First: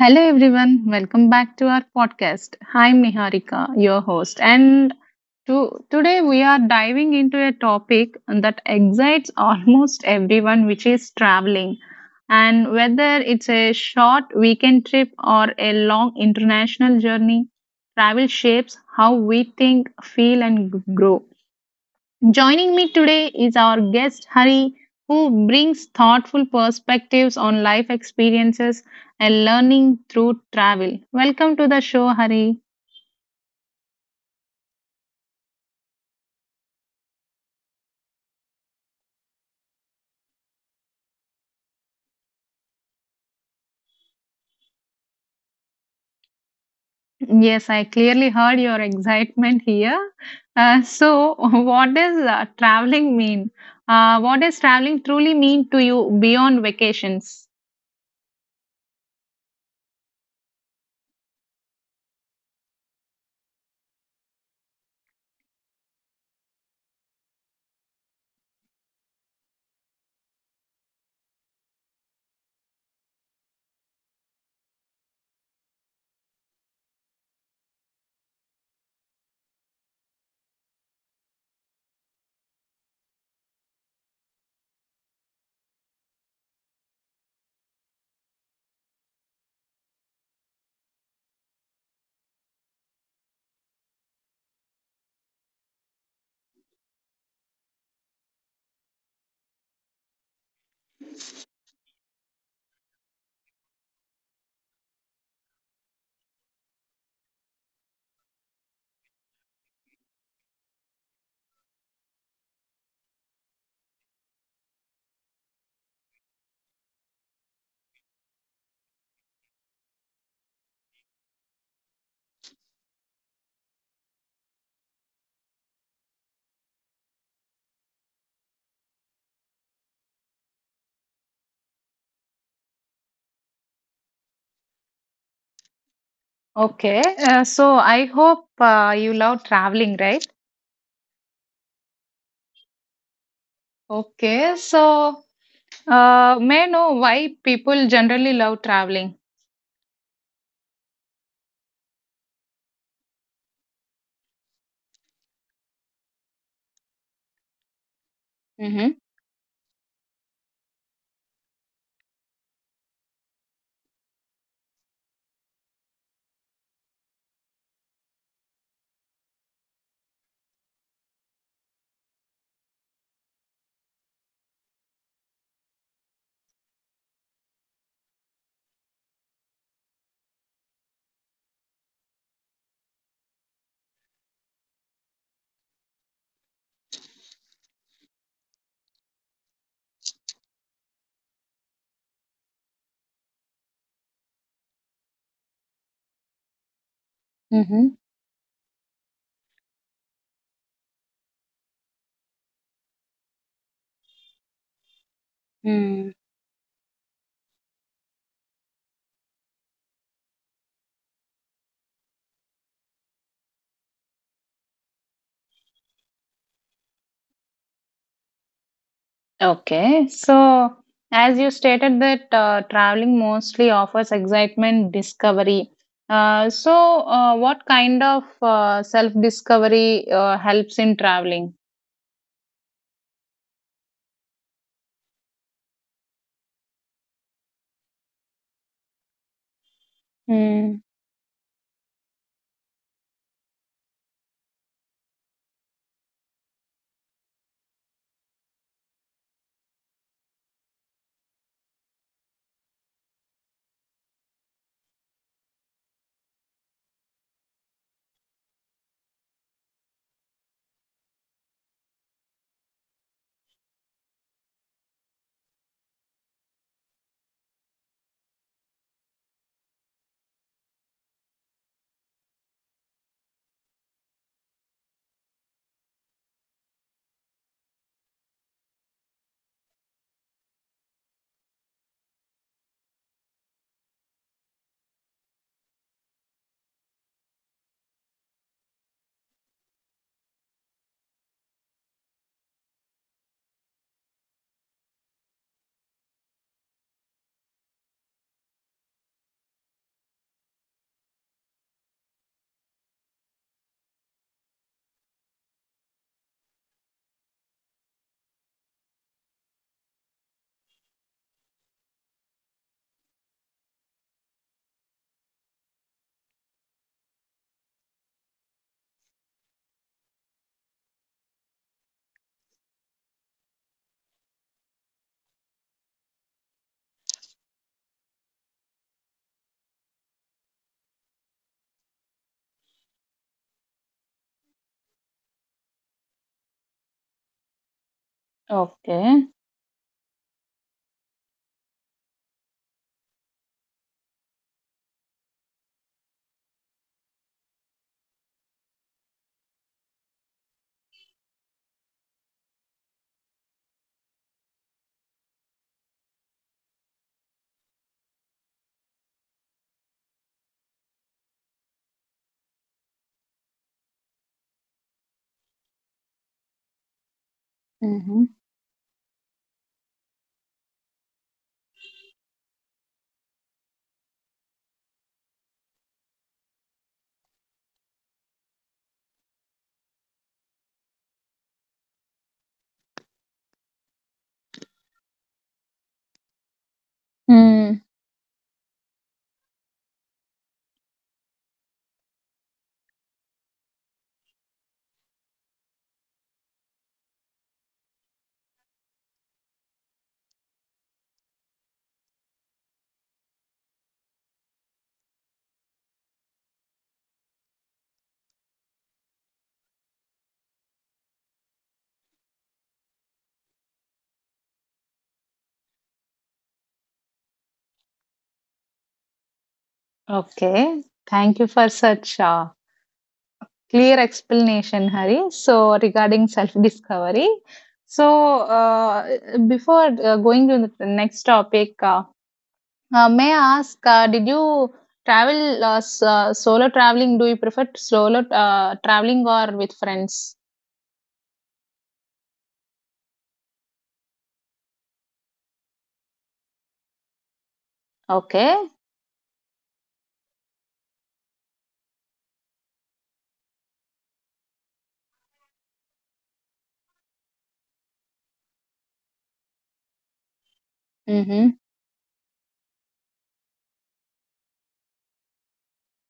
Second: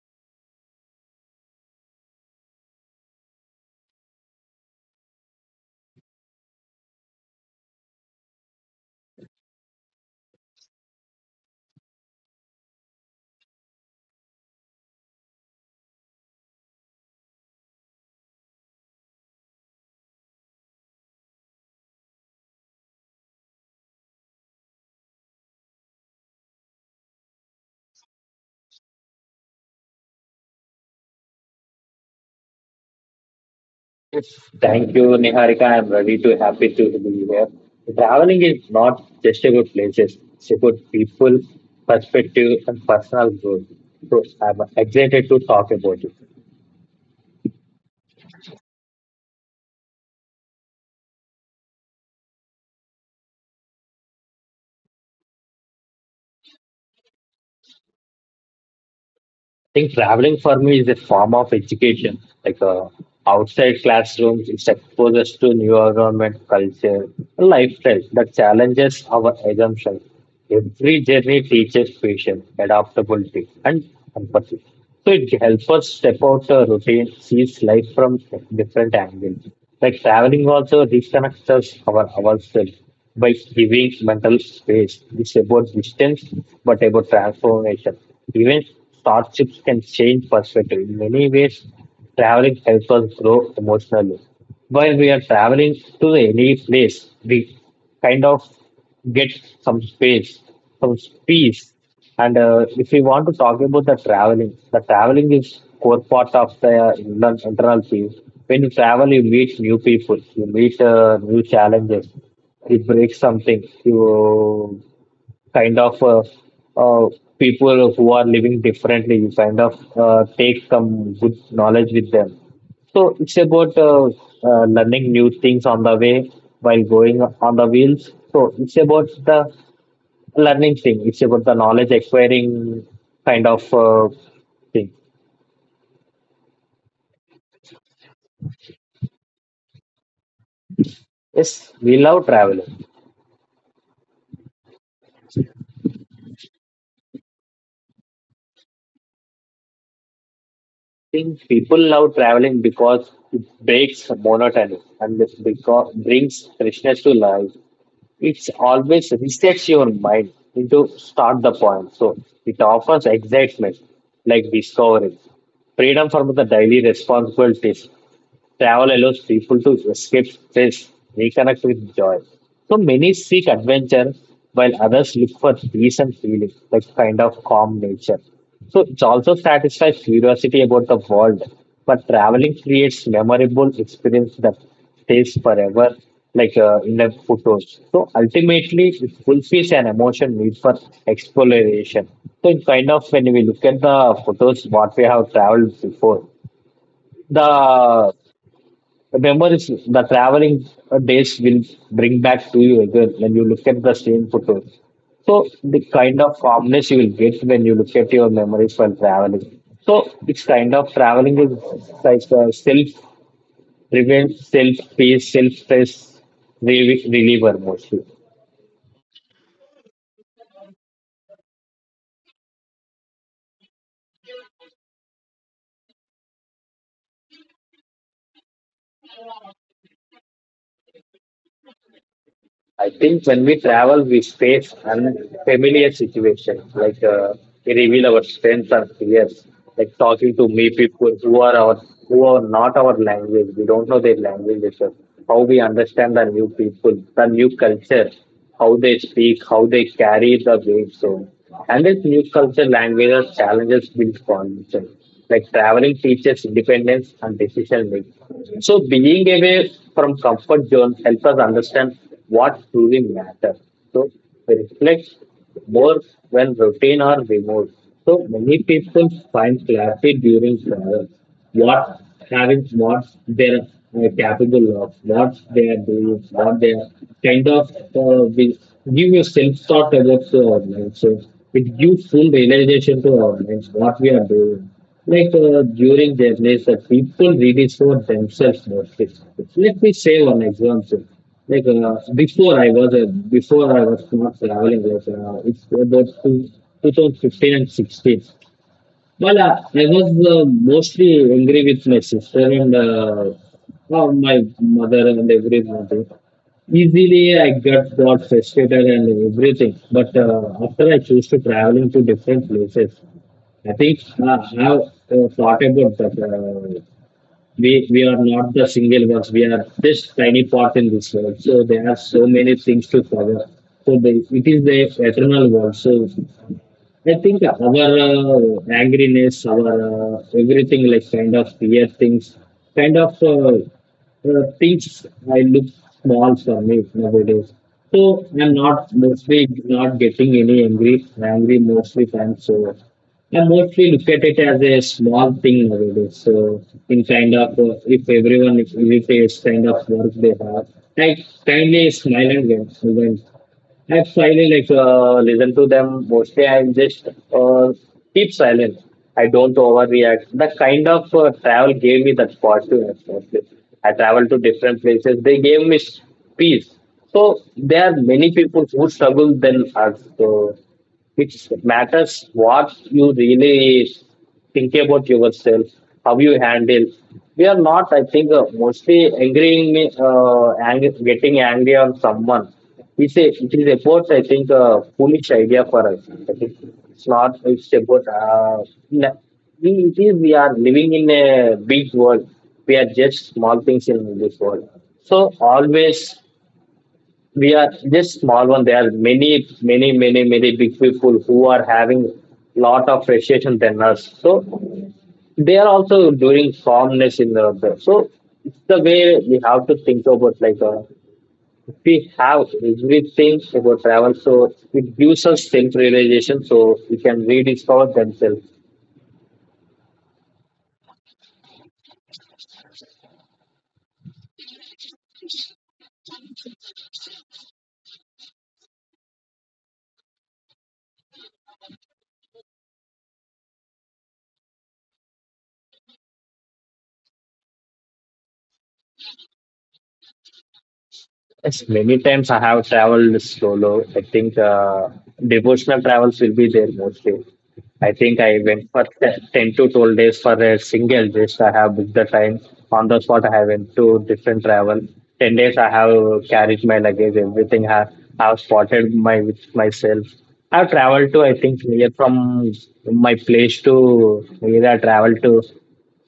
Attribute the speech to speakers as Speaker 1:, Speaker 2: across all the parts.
Speaker 1: Hello everyone, welcome back to our podcast. I'm Niharika, your host, and today we are diving into a topic that excites almost everyone, which is traveling. And whether it's a short weekend trip or a long international journey, travel shapes how we think, feel, and grow. Joining me today is our guest Hari, who brings thoughtful perspectives on life experiences and learning through travel. Welcome to the show, Hari.
Speaker 2: Yes. Thank you, Niharika. I'm very too happy to be here. Traveling is not just about places, it's about people, perspective, and personal growth. So I'm excited to talk about it.
Speaker 1: Yes, I clearly heard your excitement here. So, what does traveling mean? What does traveling truly mean to you beyond vacations?
Speaker 2: I think traveling for me is a form of education. Like outside classrooms, it exposes us to new environment, culture, and lifestyle that challenges our assumptions. Every journey teaches patience, adaptability, and empathy. So it helps us step out the routine, sees life from different angles. Like traveling also reconnects us our ourselves by giving mental space. It's about distance, but about transformation. Even hardships can change perspective. In many ways, traveling helps us grow emotionally. While we are traveling to any place, we kind of get some space, some peace. And if we want to talk about the traveling is core part of the internal peace. When you travel, you meet new people, you meet new challenges, you break something, you kind of uh, uh, people who are living differently. You kind of take some good knowledge with them. So it's about learning new things on the way while going on the wheels. So it's about the learning thing. It's about the knowledge acquiring kind of uh, thing.
Speaker 1: Okay, so I hope you love traveling, right?
Speaker 2: Yes, we love traveling.
Speaker 1: Okay, so may I know why people generally love traveling?
Speaker 2: I think people love traveling because it breaks monotony and this because brings freshness to life. It's
Speaker 1: Mhm.
Speaker 2: always resets your mind into start the point. So it offers excitement, like discovery, freedom from the daily responsibilities. Travel allows people to escape stress, reconnect with joy. So many seek adventure while others look for peace and feeling, like kind of calm nature. So it also satisfies curiosity about the world. But traveling creates memorable experience that stays forever, like in the photos. So ultimately, it fulfills an emotion need for exploration. So it kind of when we look at the photos, what we have traveled before,
Speaker 1: Mhm.
Speaker 2: the remember, it's the traveling days will bring back to you again when you look at the same photo. So the
Speaker 1: Mm.
Speaker 2: kind of calmness you will get when you look at your memories while traveling. So it's kind of traveling is like self revenge, self pace, self stress reliever mostly.
Speaker 1: Okay. So, as you stated that traveling mostly offers excitement, discovery. Uh, so, what kind of self-discovery helps in traveling?
Speaker 2: I think when we travel, we face unfamiliar situations, like we reveal our strengths and fears, like talking to me
Speaker 1: Mm.
Speaker 2: people who are our who are not our language. We don't know their language. It's how we understand the new people, the new culture how they speak, how they carry the weight zone. And this new culture languages challenges build confidence. Like traveling teaches independence and decision making. So being away from comfort zone helps us understand what truly matters. So we reflect more when routine are removed. So many people find clarity during travel what having what they're capable of, what they are doing, what they are will give you self thought about to our minds. So it gives full realization to our minds what we are doing. Like during their days, that people read it themselves mostly. Let me say one example. Like before I was not traveling, like it's about two, 2015 and 16. Well, I was mostly angry with my sister and well, my mother and everybody. Easily, I got frustrated and everything. But after I choose to traveling to different places, I think I have thought about that. We are not the single ones. We are just tiny part in this world. So there are so many things to cover. So it is the eternal world. So I think our angriness, our everything like kind of fear things, kind of uh, things I look small for me nowadays. So I'm not
Speaker 1: Okay.
Speaker 2: mostly not getting any angry mostly times am. So I mostly look at it as a small thing nowadays. So in kind of if everyone if irritates kind of work they have, I kindly smile and went. I slightly like listen to them mostly. I just uh, keep silent. I don't overreact. The kind of travel gave me that fortune. Mostly, I traveled to different places. They gave me peace. So there are
Speaker 1: Mm-hmm.
Speaker 2: many people who struggle than us. So which matters what you really think about yourself, how you handle. We are not, I think, mostly angering, getting angry on someone. It is about, I think, a foolish idea for us. I think it's not, it's
Speaker 1: Mm.
Speaker 2: about, na- it is, we are living in a big world. We are just small things in this world. So always we are just small one. There are many, many, many, many big people who are having lot of frustration than us. So they are also doing calmness in the other. So it's the way we have to think about like we have everything about travel. So it gives us self realization. So we can rediscover themselves.
Speaker 1: Okay. Thank you for such clear explanation, Hari. So, regarding self-discovery. So, before going to the next topic. May I ask, did you travel solo traveling? Do you prefer solo traveling or with friends?
Speaker 2: Yes, many times I have traveled solo. I think devotional travels will be there mostly. I think I
Speaker 1: Okay.
Speaker 2: went for 10 to 12 days for a single just I have booked the time. On the spot, I went to different travel. 10 days, I have carried my luggage, everything. I have spotted my with myself. I've traveled to, I
Speaker 1: Mm-hmm.
Speaker 2: think, near from my place to where I traveled to,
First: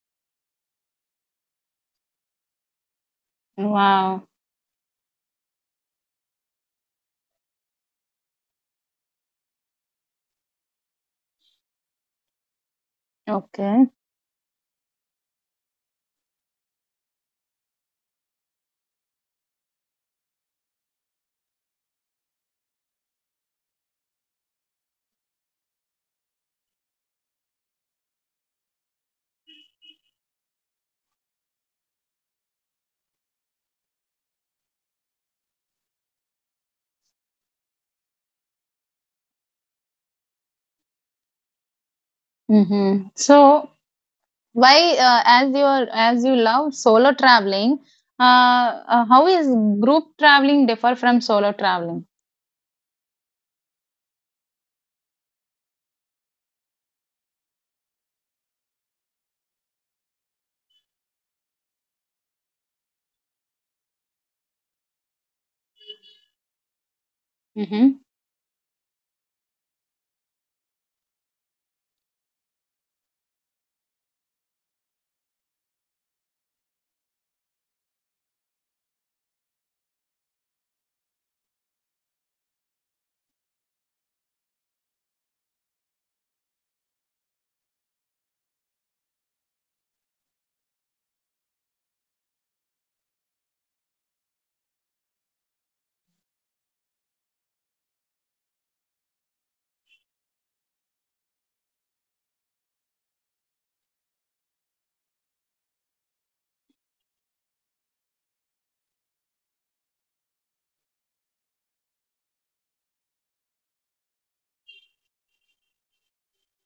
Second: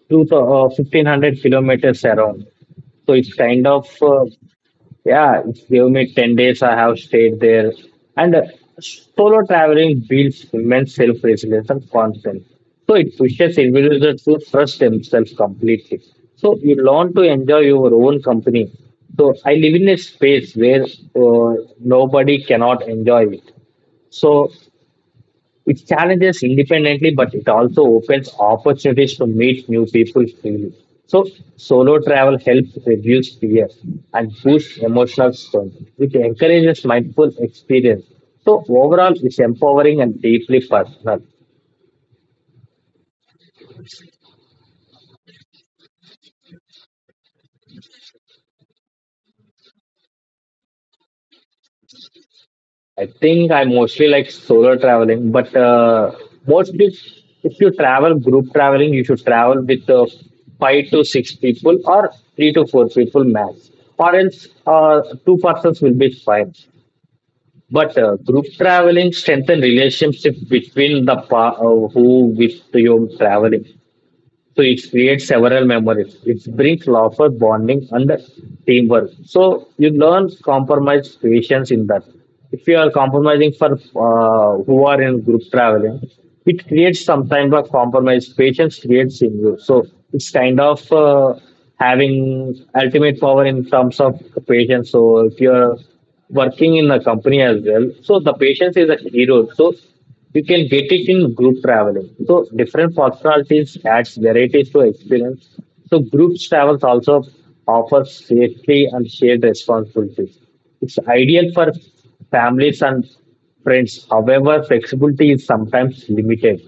Speaker 2: to uh, 1500 kilometers around. So it's kind of
Speaker 1: Wow.
Speaker 2: yeah, give me 10 days, I have stayed there. And solo traveling builds immense self resilience and confidence. So it pushes
Speaker 1: Okay.
Speaker 2: individuals to trust themselves completely. So you learn to enjoy your own company. So I live in a space where nobody cannot enjoy it. So it challenges independently, but it also opens opportunities to meet new people freely. So, solo travel helps reduce fear and boosts emotional strength, which encourages mindful experience. So, overall, it's empowering and deeply personal.
Speaker 1: Mm-hmm. So, why, as you are, as you love solo traveling, how is group traveling differ from solo traveling?
Speaker 2: I think I mostly like solo traveling, but mostly if you travel group traveling, you should travel with five to six people or three to four people max, or else two persons will be fine. But
Speaker 1: Mm-hmm.
Speaker 2: group traveling strengthen relationship between the who with your traveling. So it creates several memories. It brings laughter, bonding, and teamwork. So you learn compromise patience in that. If you are compromising for who are in group traveling, it creates some kind of compromise. Patience creates in you. So it's kind of having ultimate power in terms of patience. So if you are working in a company as well, so the patience is a hero. So you can get it in group traveling. So different personalities adds varieties to experience. So groups travels also offers safety and shared responsibilities. It's ideal for families and friends. However, flexibility is sometimes limited.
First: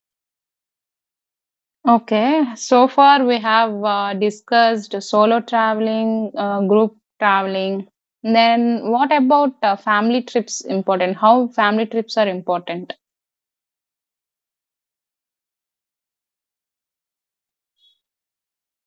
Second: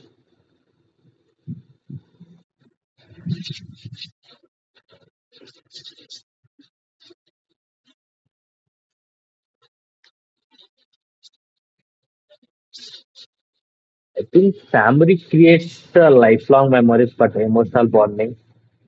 Speaker 1: Okay, so far we have discussed solo traveling, group traveling. Then what about family trips important? How family trips are important?
Speaker 2: I think family creates lifelong memories but emotional bonding.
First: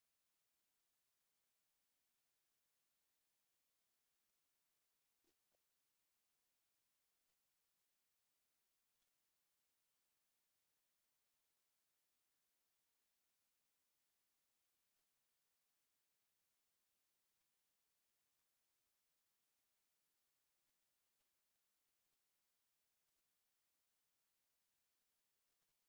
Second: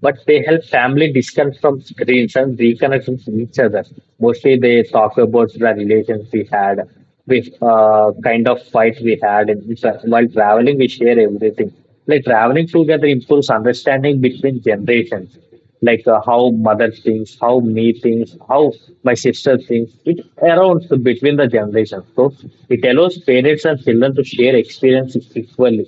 Speaker 2: But they help family disconnect from screens and reconnect with each other. Mostly they talk about the relations we had, with kind of fights we had. And it's, while traveling, we share everything. Like traveling together improves understanding between generations like how mother thinks, how me thinks, how my sister thinks. It arounds between the generations. So it allows parents and children to share experiences equally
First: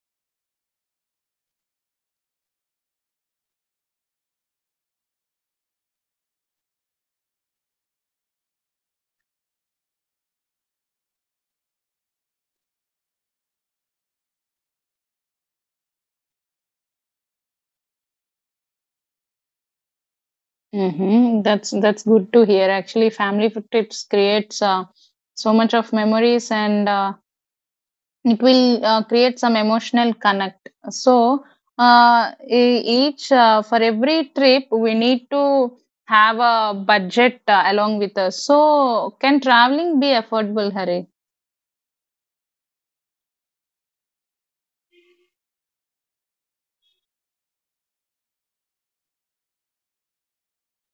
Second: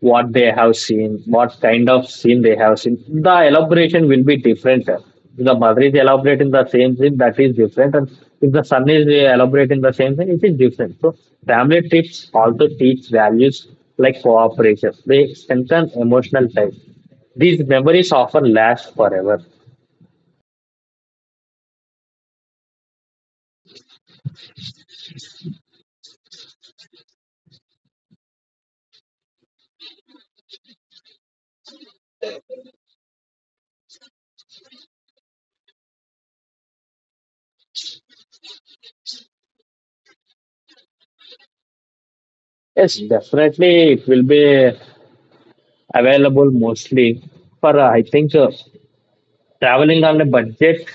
Speaker 2: what they have seen, what kind of scene they have seen. The elaboration will be different. If the mother is elaborating the same thing, that is different. And if the son is elaborating the same thing, it is different. So family trips also teach values like cooperation. They strengthen emotional ties. These memories often last forever.
Speaker 1: Hmm. That's good to hear. Actually, trips creates so much of memories, and it will create some emotional connect. So uh, e- each for every trip we need to have a budget along with us. So can traveling be affordable, Hari?
Speaker 2: Yes, definitely it will be available mostly for I think traveling on a budget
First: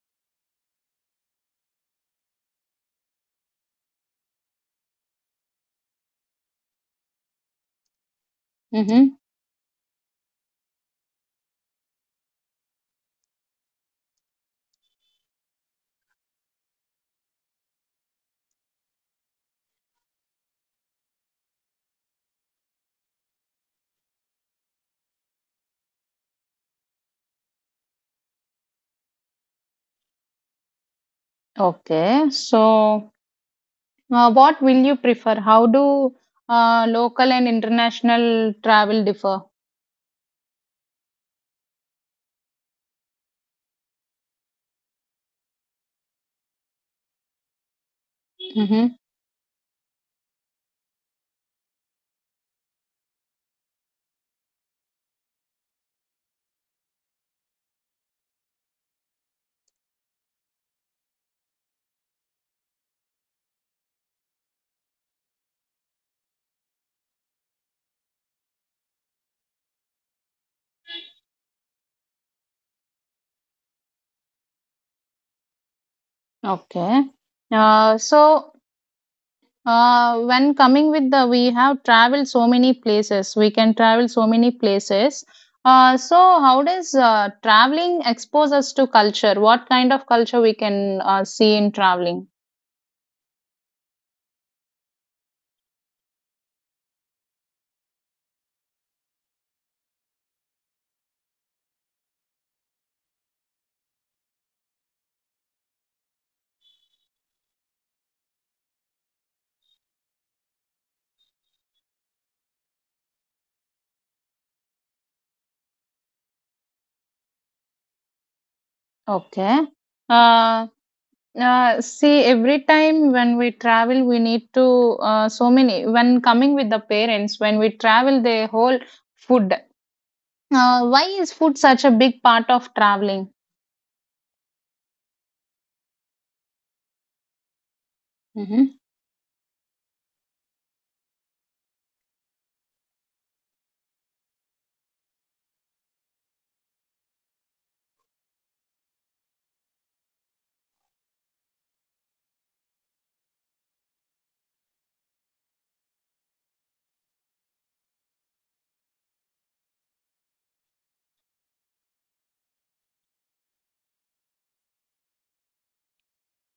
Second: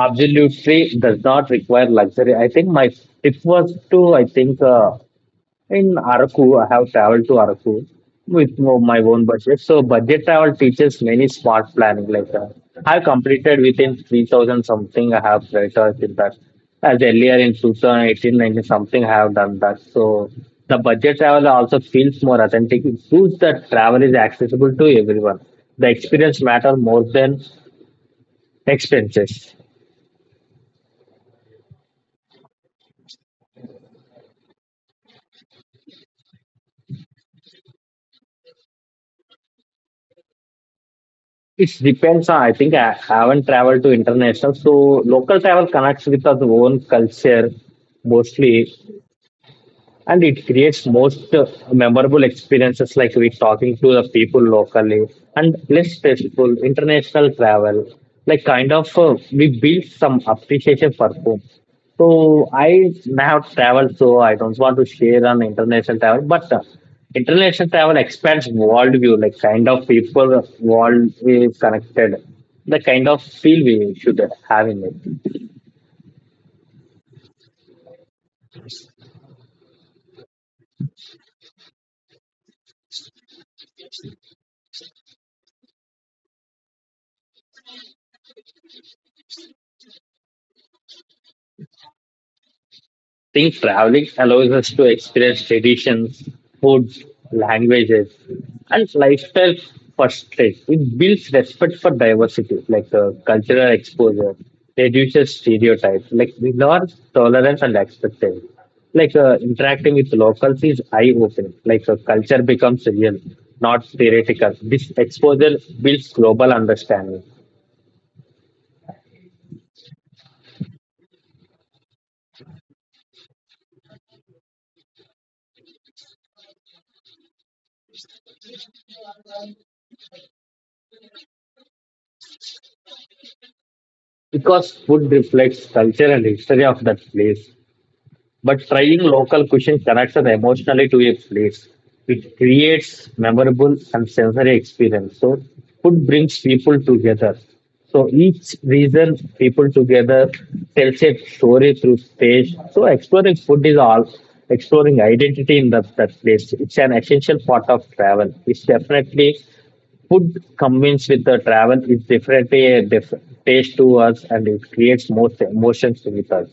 Speaker 2: absolutely does not require luxury. I think my tip was to, I think, in Araku, I have traveled to Araku with my
Speaker 1: Mm-hmm.
Speaker 2: own budget. So, budget travel teaches many smart planning. Like, I completed within 3,000 something, I have prioritized that. As earlier in 2018 19 something, I have done that. So, the budget travel also feels more authentic. It proves that travel is accessible to everyone. The experience matter more than expenses.
Speaker 1: Okay, so what will you prefer? How do local and international travel differ?
Speaker 2: It depends. I think I haven't traveled to international, so local travel connects with our own culture mostly
Speaker 1: Mm-hmm.
Speaker 2: and it creates most memorable experiences like we talking to the people locally and less stressful international travel like kind of we build some appreciation for food. So I have traveled so I don't want to share on international travel. But international travel expands world view like kind of people world is connected, the kind of feel we should have in it.
Speaker 1: Okay, so uh, when coming with the, we have traveled so many places. We can travel so many places. So how does traveling expose us to culture? What kind of culture we can see in traveling?
Speaker 2: Think traveling allows us to experience traditions, foods, languages, and lifestyle firsthand. It builds respect for diversity, cultural exposure, reduces stereotypes, like ignores tolerance and expectations. Interacting with locals is eye-opening. Culture becomes real, not theoretical. This exposure builds global understanding
Speaker 1: Okay. Uh, See, every time when we travel, we need to so many. When coming with the parents, when we travel, the whole food. Why is food such a big part of traveling?
Speaker 2: because food reflects culture and history of that place. But
Speaker 1: Mhm.
Speaker 2: trying local cuisine connects us emotionally to a place. It creates memorable and sensory experience. So food brings people together. So each reason people together tells a story through taste. So exploring food is all exploring identity in that place. It's an essential part of travel. It's definitely food combines with the travel. It's definitely a taste to us, and it creates most emotions with us.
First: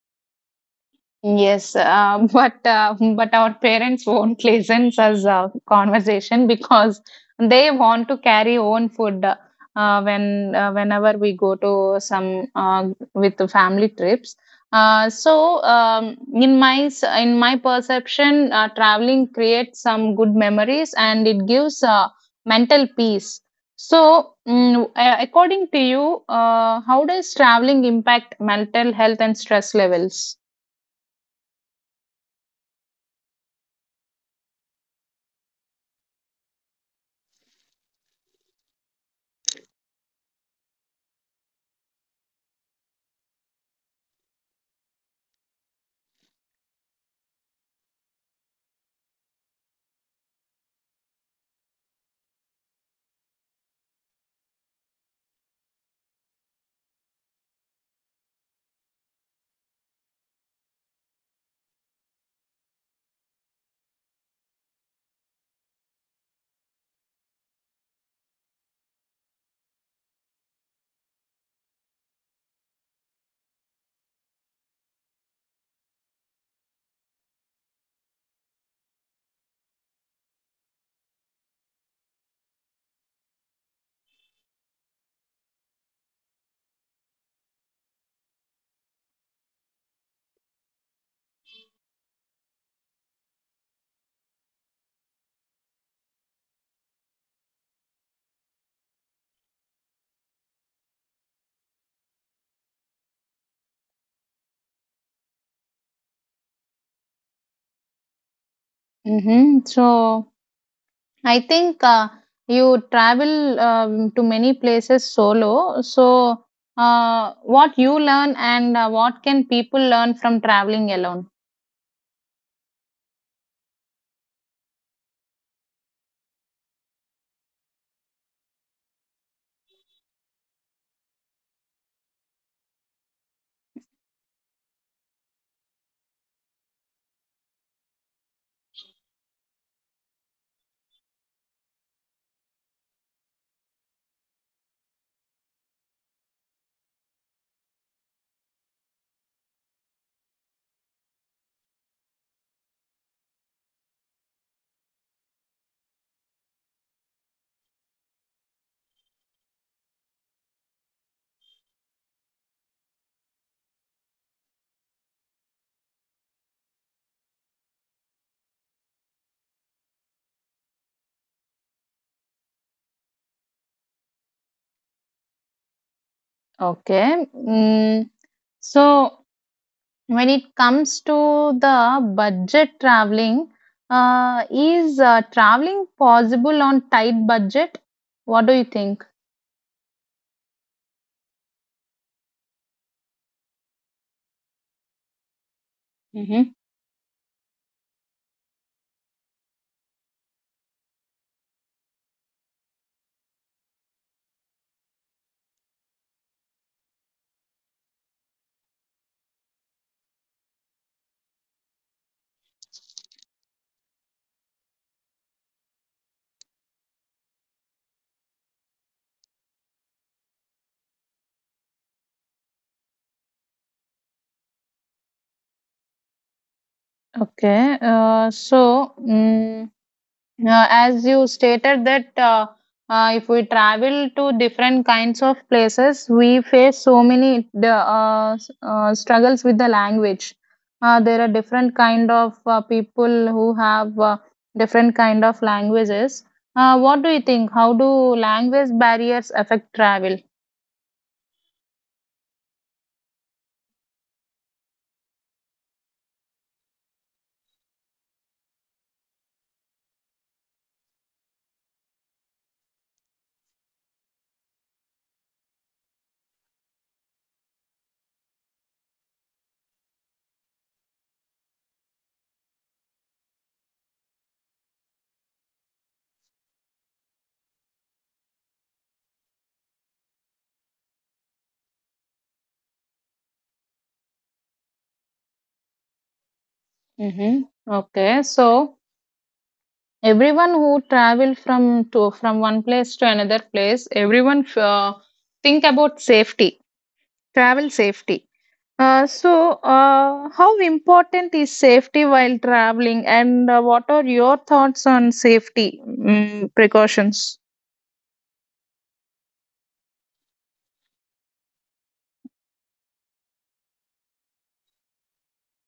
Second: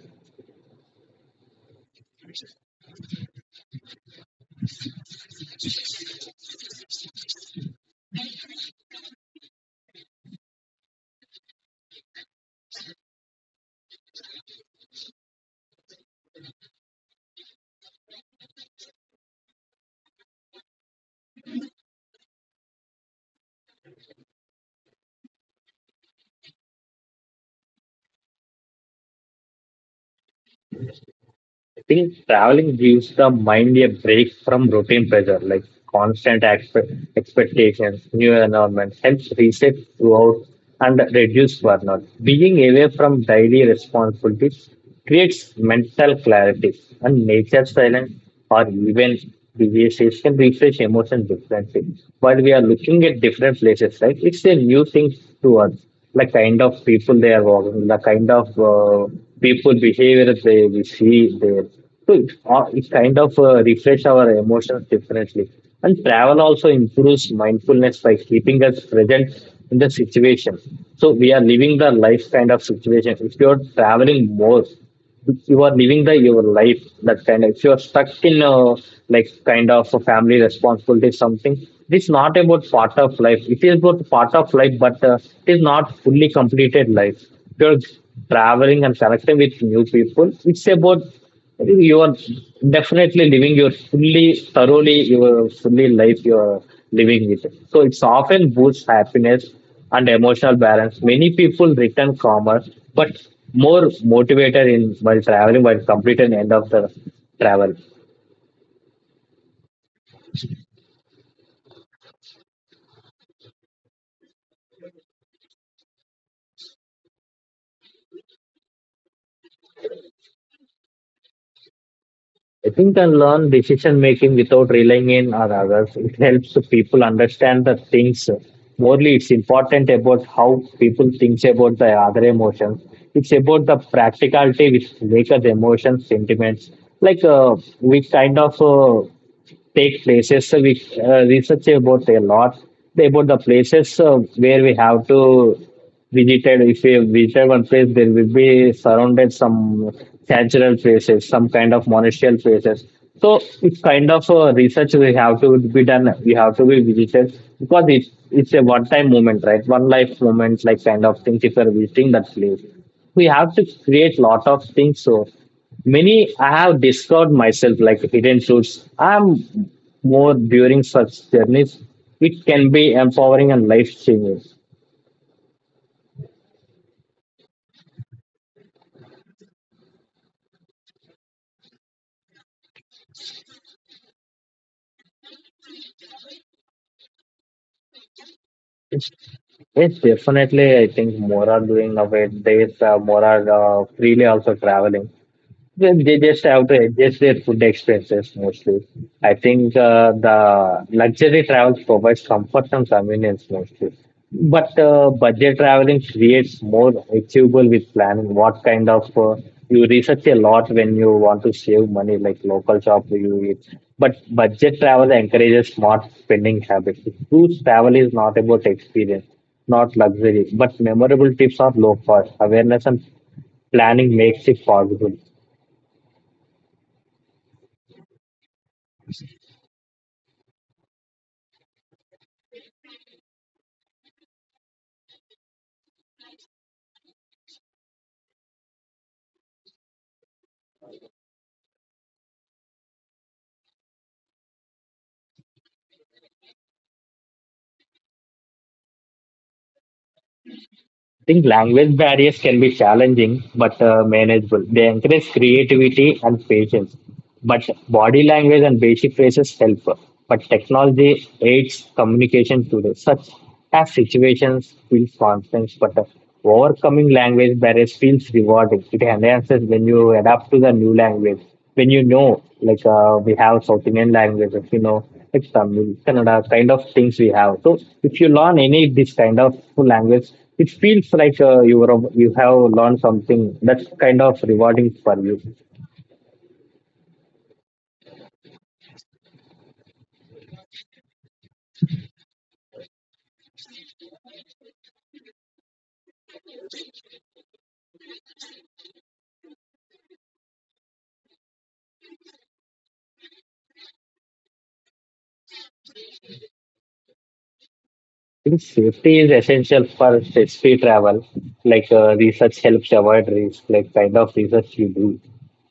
Speaker 1: Yes, but our parents won't listen to us conversation, because they want to carry own food whenever we go to some with the family trips. In my in my perception, traveling creates some good memories, and it gives mental peace. So, according to you, how does traveling impact mental health and stress levels?
Speaker 2: I think traveling gives the mind a break from routine pressure, like constant expectations, new environments, helps reset throughout and reduce burnout. Being away from daily responsibilities creates mental clarity and nature silence or even diseases can refresh emotions differently. But we are looking at different places, right? It's a new thing to us, like kind of people they are walking, the kind of people behavior they we see there. So it kind of refresh our emotions differently. And travel also improves mindfulness by keeping us present in the situation. So we are living the life kind of situation. If you're traveling more, if you are living the your life, that kind of, if you are stuck in a like kind of a family responsibility something, this is not about part of life, it is about part of life, but it is not fully completed life. If you're traveling and connecting with new people, it's about, I think you are definitely living your fully, thoroughly, your fully life you are living it. So it's often boosts happiness and emotional balance. Many people return calmer, but more motivated in while traveling, while complete and end of the travel.
Speaker 1: Mhm. So I think you travel to many places solo. So what you learn, and what can people learn from traveling alone?
Speaker 2: I think I learn decision making without relying in on others. It helps people understand the things. Morely, it's important about how people think about the other emotions. It's about the practicality which make us emotions, sentiments. We kind of take places. So we research about a lot about the places where we have to visited. If we visit one place, there will be surrounded some cultural places, some kind of monastery places. So it's kind of research we have to be done. We have to be visited because it's a one-time moment, right? One life moment, like kind of things. If we are visiting that place, we have to create lot of things. So many I have discovered myself like hidden truths. I'm more during such journeys. It can be empowering and life changing.
Speaker 1: Okay. Mm. So when it comes to the budget traveling, is traveling possible on tight budget? What do you think?
Speaker 2: It's, yes, definitely. I think more are doing nowadays. More are freely also traveling. They just
Speaker 1: Hmm.
Speaker 2: have to adjust their food expenses mostly. I think the luxury travel provides comfort and convenience mostly. But budget traveling creates more achievable with planning. What kind of you research a lot when you want to save money, like local shop you eat. But budget travel encourages smart spending habits. Cruise travel is not about experience, not luxury, but memorable tips are low cost. Awareness and planning makes it possible.
Speaker 1: Okay. As you stated that if we travel to different kinds of places, we face so many struggles with the language. There are different kind of people who have different kind of languages. What do you think? How do language barriers affect travel?
Speaker 2: I think language barriers can be challenging but manageable. They encourage creativity and patience. But body language and basic phrases help. But technology aids communication today, such as situations feels constant. But overcoming language barriers feels rewarding. It enhances when you adapt to the new language. When you know, we have South Indian languages, you know, like Tamil, Kannada, kind of things we have. So if you learn any of this kind of language, it feels like you are, you have learned something that's kind of rewarding for you.
Speaker 1: Hmm. Okay, so everyone who travel from one place to another place, everyone think about safety, travel safety. How important is safety while traveling, and what are your thoughts on safety precautions?
Speaker 2: Think safety is essential for free travel. Research helps avoid risk. Like kind of research you do,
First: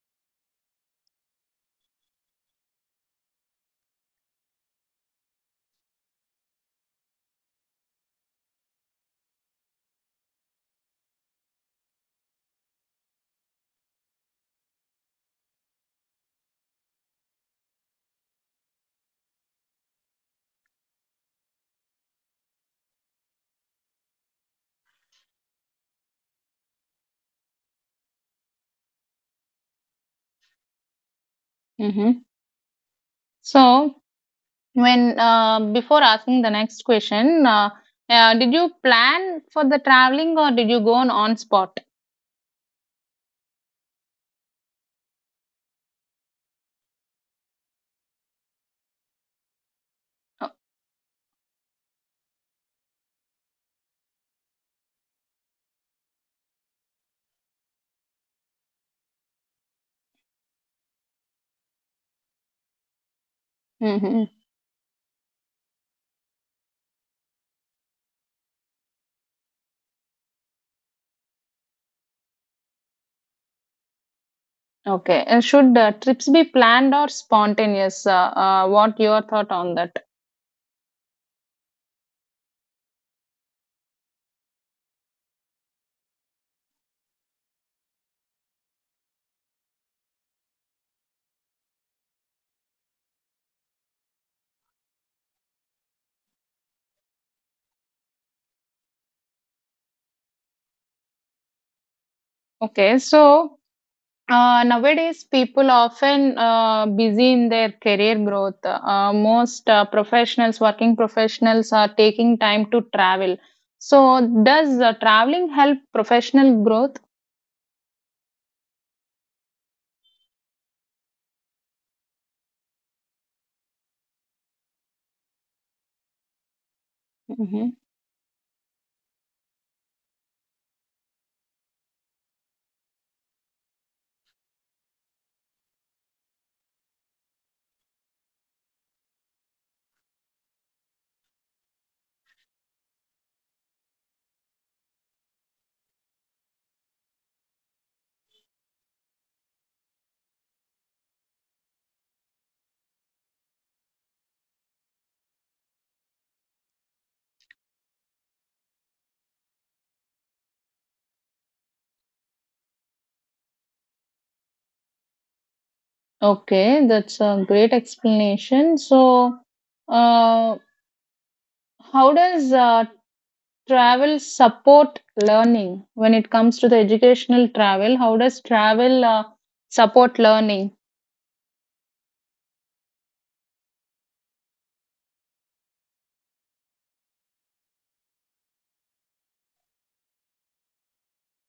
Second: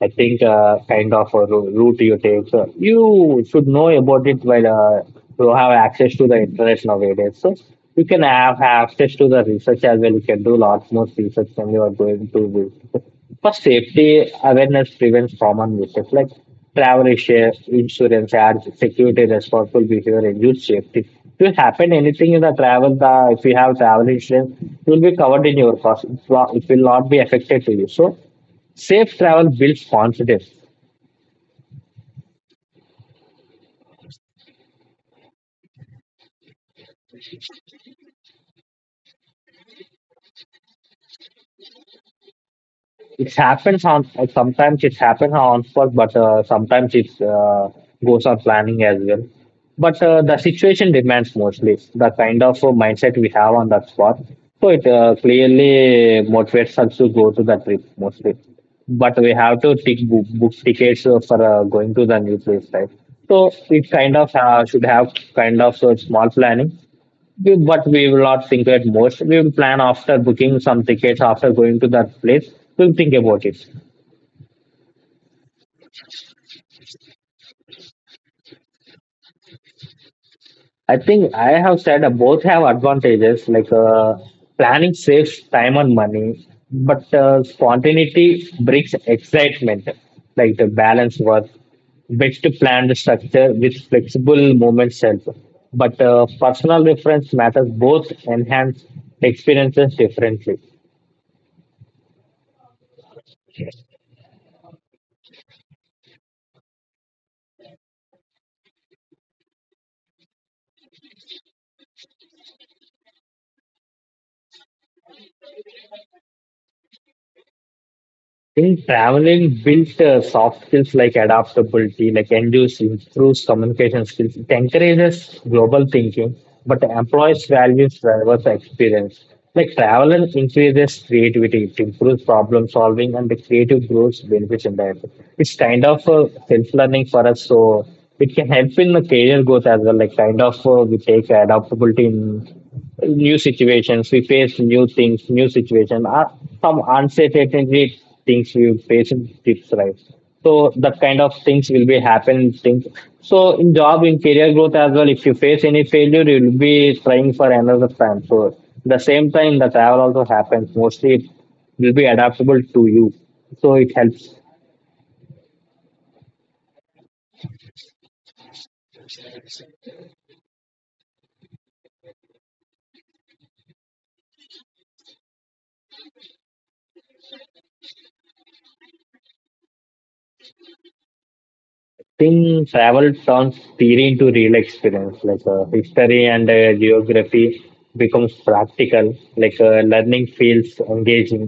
Speaker 2: I think kind of a route you take. So you should know about it while you have access to the internet nowadays. So you can have, access to the research as well. You can do lots more research when you are going to this. For safety, awareness prevents common mistakes like travel issue, insurance, and security responsible behavior, and youth safety. If you happen anything in the travel, the if you have travel insurance, it will be covered in your cost. It will not be affected to you. So, safe travel builds confidence.
Speaker 1: Mm-hmm. So, when before asking the next question, did you plan for the traveling, or did you go on spot?
Speaker 2: It happens on sometimes it happens on spot, but sometimes it goes on planning as well. But the situation demands mostly the kind of mindset we have on that spot. So it clearly motivates us to go to the trip mostly. But we have to book tickets for going to the new place, right? So it kind
Speaker 1: Mm-hmm.
Speaker 2: of should have kind of small planning we- but we will not think at most. We will plan after booking some tickets, after going to that place, we'll think about it.
Speaker 1: Okay. And should trips be planned or spontaneous? What your thought on that?
Speaker 2: I think I have said both have advantages, planning saves time and money, but spontaneity brings excitement, like the balance work. Best planned structure with flexible movements help. But personal reference matters both enhance experiences differently.
Speaker 1: Okay. So, nowadays, people often busy in their career growth. Most professionals, working professionals, are taking time to travel. So, does traveling help professional growth?
Speaker 2: I think traveling built soft skills like adaptability, like endures, improves communication skills. It encourages global thinking, but employs
Speaker 1: Hmm.
Speaker 2: values diverse experience. Like travel increases creativity, it improves problem solving, and the creative growth benefits in that. It's kind of self learning for us, so it can help in the career growth as well. Like kind of we take adaptability in new situations, we face new things, new situation, some uncertainty things we face in tips, right? So that kind of things will be happen things. So in job in career growth as well, if you face any failure, you will be trying for another time. So the same time the travel also happens mostly, it will be adaptable to you. So it helps.
Speaker 1: Okay, that's a great explanation. So, uh, how does travel support learning when it comes to the educational travel? How does travel support learning?
Speaker 2: Think travel turns theory into real experience, like history and geography becomes practical, like learning feels engaging,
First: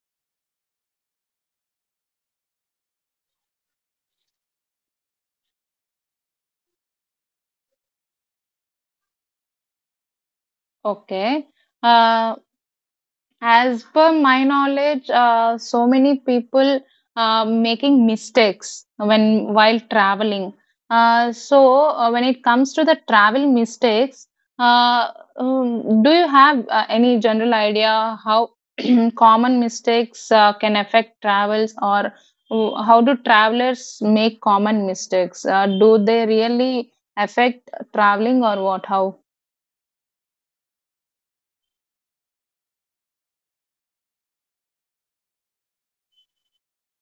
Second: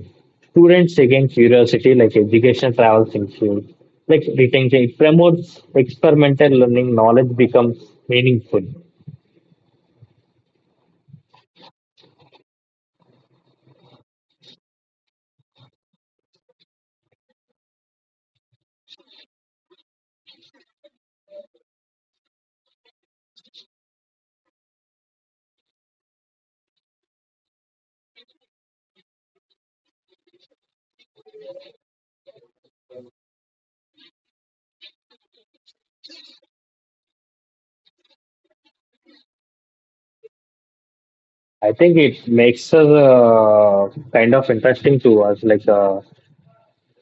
Speaker 2: students again curiosity, like education travels in field, like retention, it promotes experimental learning, knowledge becomes meaningful.
Speaker 1: Okay. Uh, as per my knowledge, so many people making mistakes when while traveling. When it comes to the travel mistakes, uh, do you have any general idea how common mistakes can affect travels? Or how do travelers make common mistakes? Do they really affect traveling, or what? How?
Speaker 2: I think it makes us kind of interesting to us, like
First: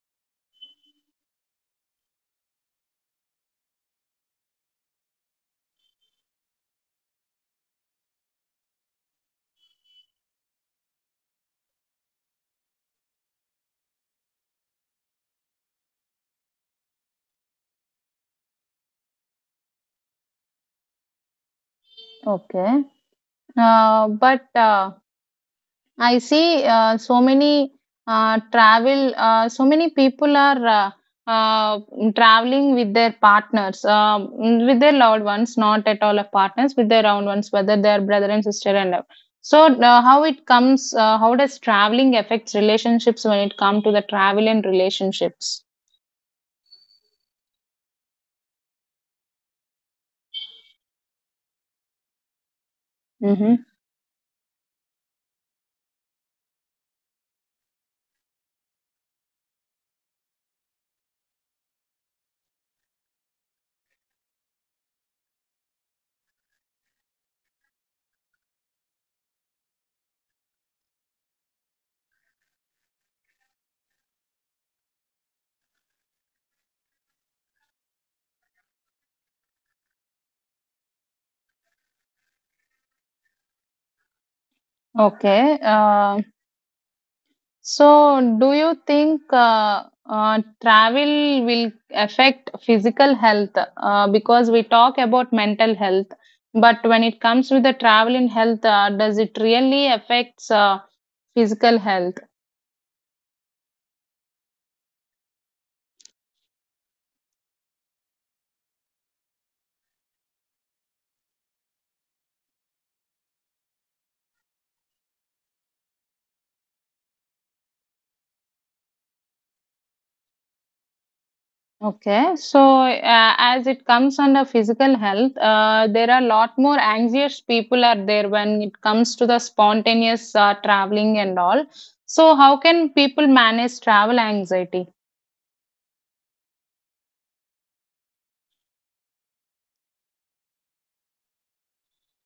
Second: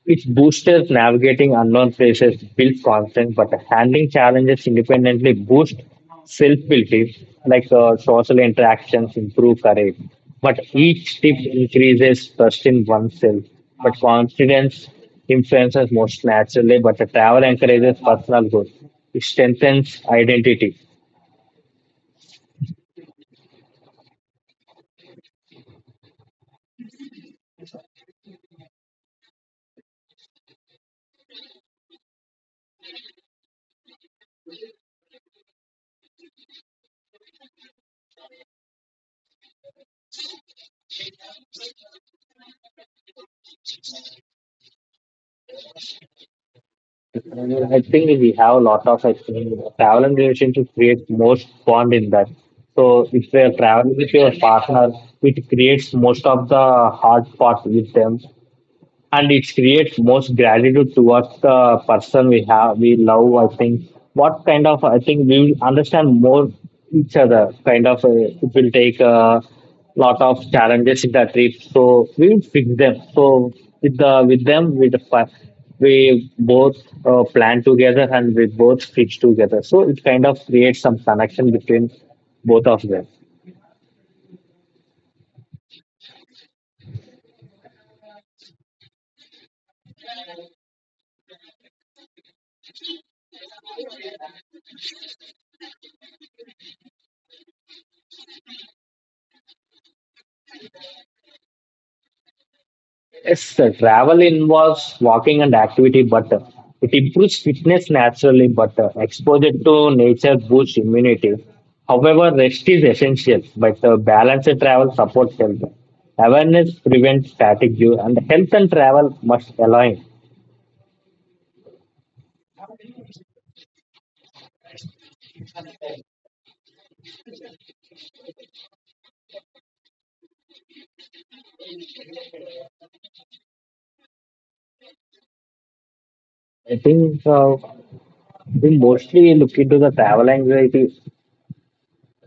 Speaker 2: its boosters navigating unknown places, build confidence, but handling challenges independently boosts self-belief, social interactions improve courage. But each step increases trust in oneself. But confidence influences most naturally, but the travel encourages personal growth. It strengthens identity.
Speaker 1: Okay, but I see so many so many people are uh, uh, traveling with their partners, with their loved ones, not at all of partners, with their own ones, whether they are brother and sister and all. So, how does traveling affects relationships when it comes to the travel and relationships?
Speaker 2: Uh, I think we have a lot of I think travel and relationship creates most bond in that. So if you are
Speaker 1: Mm-hmm.
Speaker 2: traveling with your partner, it creates most of the hard part with them, and it creates most gratitude towards the person we have we love. I think what kind of, I think we will understand more each other kind of it will take a lot of challenges in that trip, so we will fix them. So with the with them with the we both plan together and we both fix together, so it kind of creates some connection between both of them.
Speaker 1: Okay. Um, so, do you think travel will affect physical health? Because we talk about mental health, but when it comes with the travel in health, does it really affects physical health?
Speaker 2: Yes, the travel involves walking and activity, but it improves fitness naturally, but exposure to nature boosts immunity. However, rest is essential, but balanced travel supports health. Awareness prevents fatigue, and health and travel must align.
Speaker 1: Okay, so as it comes under physical health, there are a lot more anxious people are there when it comes to the spontaneous traveling and all. So, how can people manage travel anxiety?
Speaker 2: I think we mostly look into the travel anxiety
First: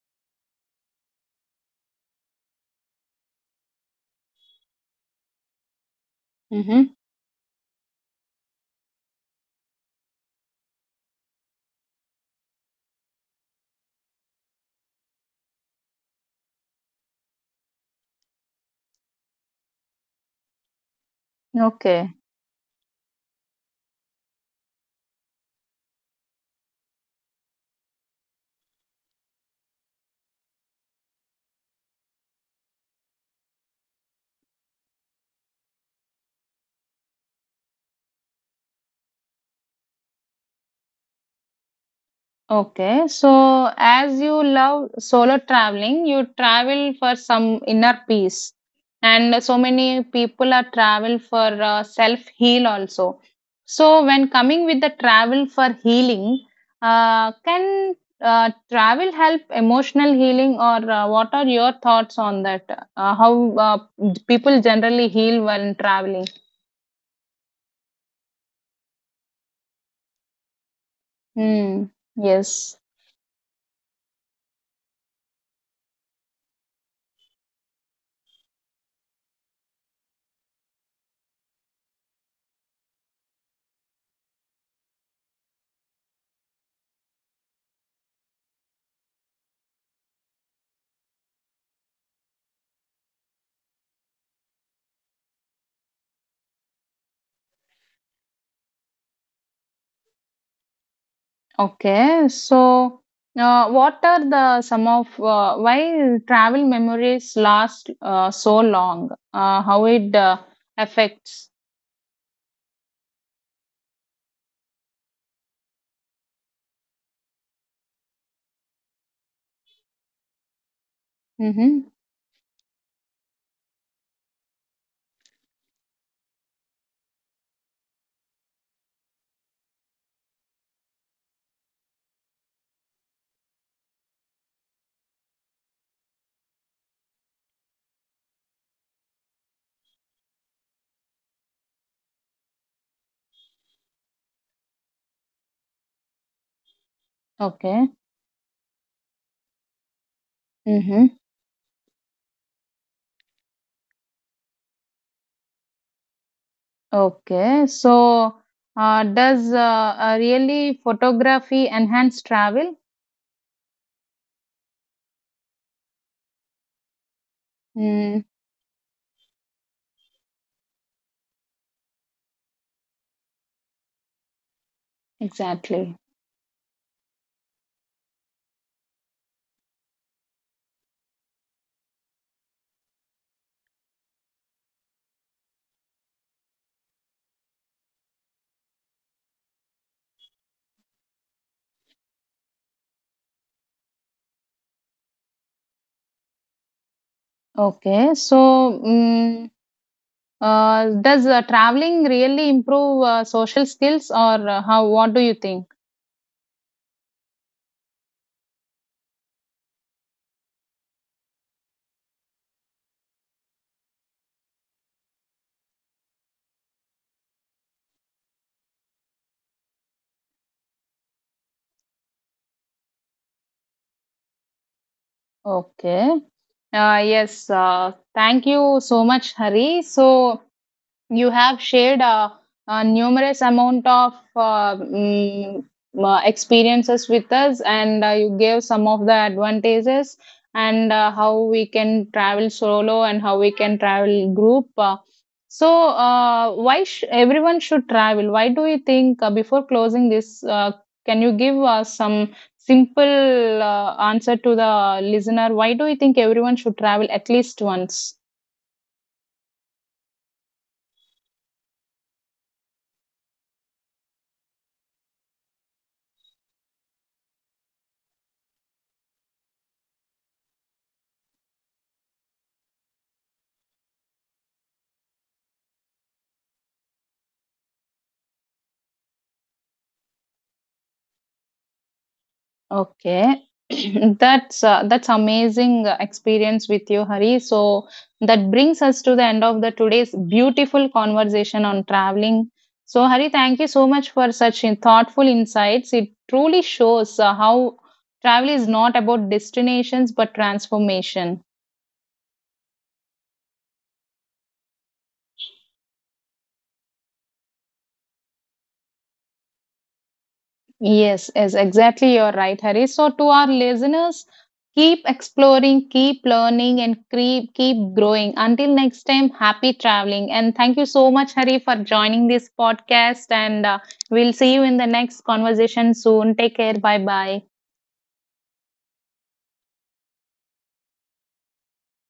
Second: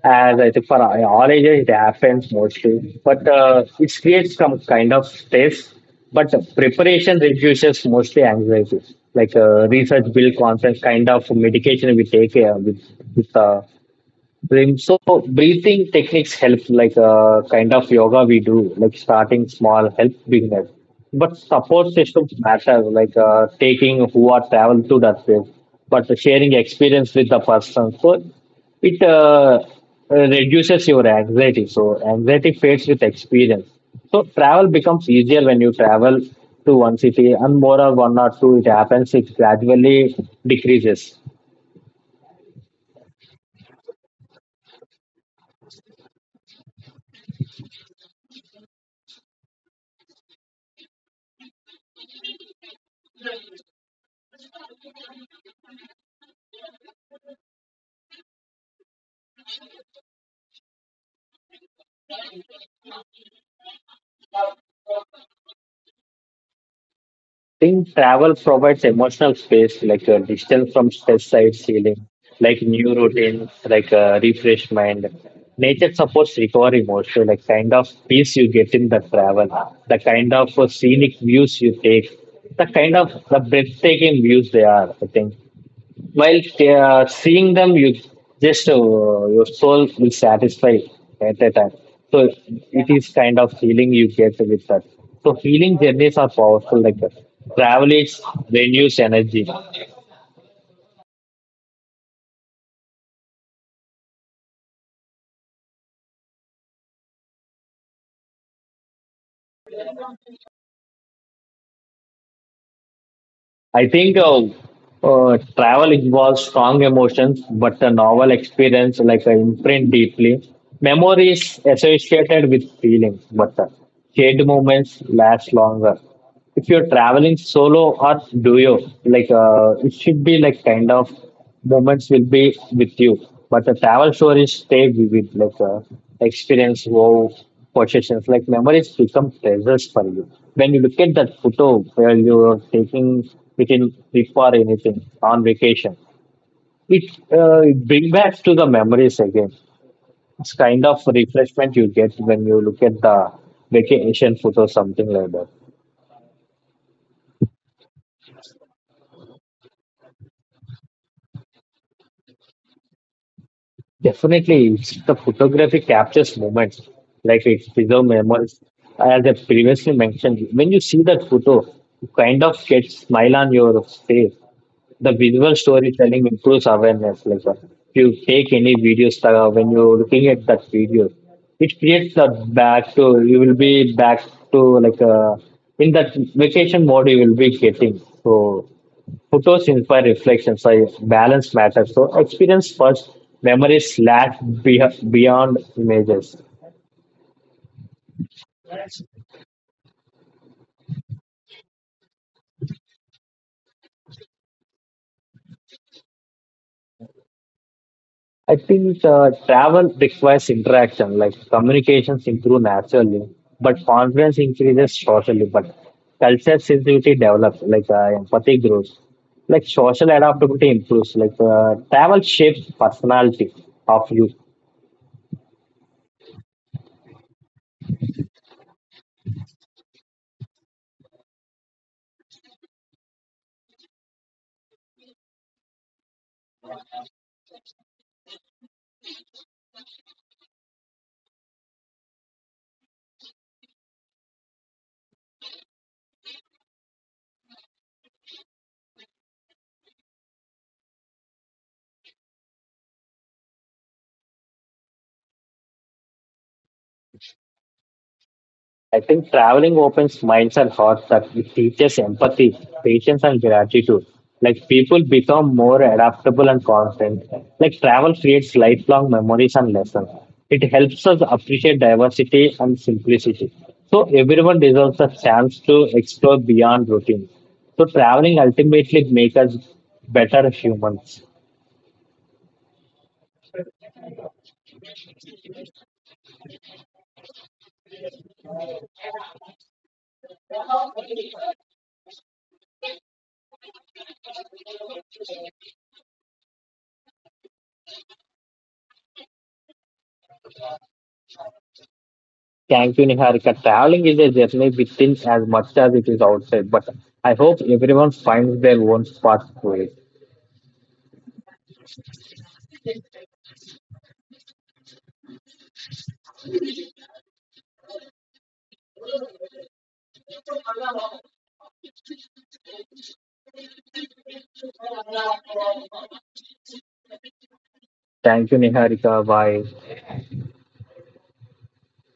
Speaker 2: as I think for all ages it happens mostly, but it creates some kind of stress. But
Speaker 1: Mm-hmm.
Speaker 2: preparation reduces mostly anxiety. Research build confidence, kind of medication we take with Brim. So breathing techniques help, kind of yoga we do, like starting small helps beginners. But support
Speaker 1: Okay.
Speaker 2: systems matter, taking who are travel to that place, but sharing experience with the person. So it reduces your anxiety. So anxiety fades with experience. So travel becomes easier when you travel to one city and more or one or two. It happens. It gradually decreases.
Speaker 1: Okay, so as you love solo traveling, you travel for some inner peace, and so many people are travel for self heal also. So when coming with the travel for healing, can travel help emotional healing? Or what are your thoughts on that? How people generally heal when traveling?
Speaker 2: Think travel provides emotional space, distance from stress side
Speaker 1: Hmm.
Speaker 2: healing, like
Speaker 1: Yes.
Speaker 2: new routines, refreshment. Nature supports recovery mostly, like kind of peace you get in the travel, the kind of scenic views you take, the kind of the breathtaking views they are. I think while seeing them, you just your soul will satisfy at that time. So it is kind of healing you get with that. So healing journeys are powerful like that. Travel is renews energy.
Speaker 1: Okay, so what are the some of why travel memories last so long? How it affects?
Speaker 2: I think travel involves strong emotions, but the novel experience like imprint deeply. Memory is
Speaker 1: Mm-hmm.
Speaker 2: associated with feelings, but the shared moments last longer. If you're traveling solo or duo, it should be like kind of moments will be with you. But the travel stories stay vivid, experience, wow, possessions, like memories become treasures for you. When you look at that photo where you are taking within trip or anything on vacation, it, it
Speaker 1: Okay.
Speaker 2: brings back to the memories again. It's kind of
Speaker 1: Mm-hmm.
Speaker 2: refreshment you get when you look at the vacation photo, something like that.
Speaker 1: Okay. So does really photography enhance travel?
Speaker 2: Definitely, the photography captures moments, like it preserves
Speaker 1: Mm,
Speaker 2: memories. As I previously mentioned, when you see that photo, you kind of get smile on your face. The visual
Speaker 1: exactly.
Speaker 2: storytelling improves awareness. If you take any videos, when you're looking at that video, it creates a back to you will be back to in that vacation mode you will be getting. So photos inspire reflection, so balance matters. So experience first, memories last be beyond images.
Speaker 1: Okay. So, does traveling really improve social skills? Or how? What do you think?
Speaker 2: I think travel requires interaction, like communications improve naturally, but confidence increases socially. But culture sensitivity develops, empathy grows, like social adaptability improves, travel shapes personality of you.
Speaker 1: Okay. Yes, thank you so much, Hari. So, you have shared numerous amount of experiences with us, and you gave some of the advantages, and how we can travel solo and how we can travel group. So, why everyone should travel? Why do you think? Before closing this, can you give us some simple answer to the listener? Why do you think everyone should travel at least once?
Speaker 2: I think traveling opens minds and hearts that it teaches empathy, patience, and gratitude. Like people become more adaptable and confident. Like travel creates lifelong memories and lessons. It helps us appreciate diversity and simplicity. So everyone deserves a chance to explore beyond routine. So traveling ultimately makes us better humans.
Speaker 1: Okay. That's amazing experience with you, Hari. So that brings us to the end of the today's beautiful conversation on traveling. So Hari, thank you so much for such thoughtful insights. It truly shows how travel is not about destinations but transformation.
Speaker 2: Thank you, Niharika. Traveling is a journey within as much as it is outside, but I hope everyone finds their own path to it.
Speaker 1: Yes, yes, exactly. You're right, Hari. So, to our listeners, keep exploring, keep learning, and keep growing. Until next time, happy traveling. And thank you so much, Hari, for joining this podcast. And we'll see you in the next conversation soon. Take care. Bye bye.
Speaker 2: Thank you, Niharika. Bye.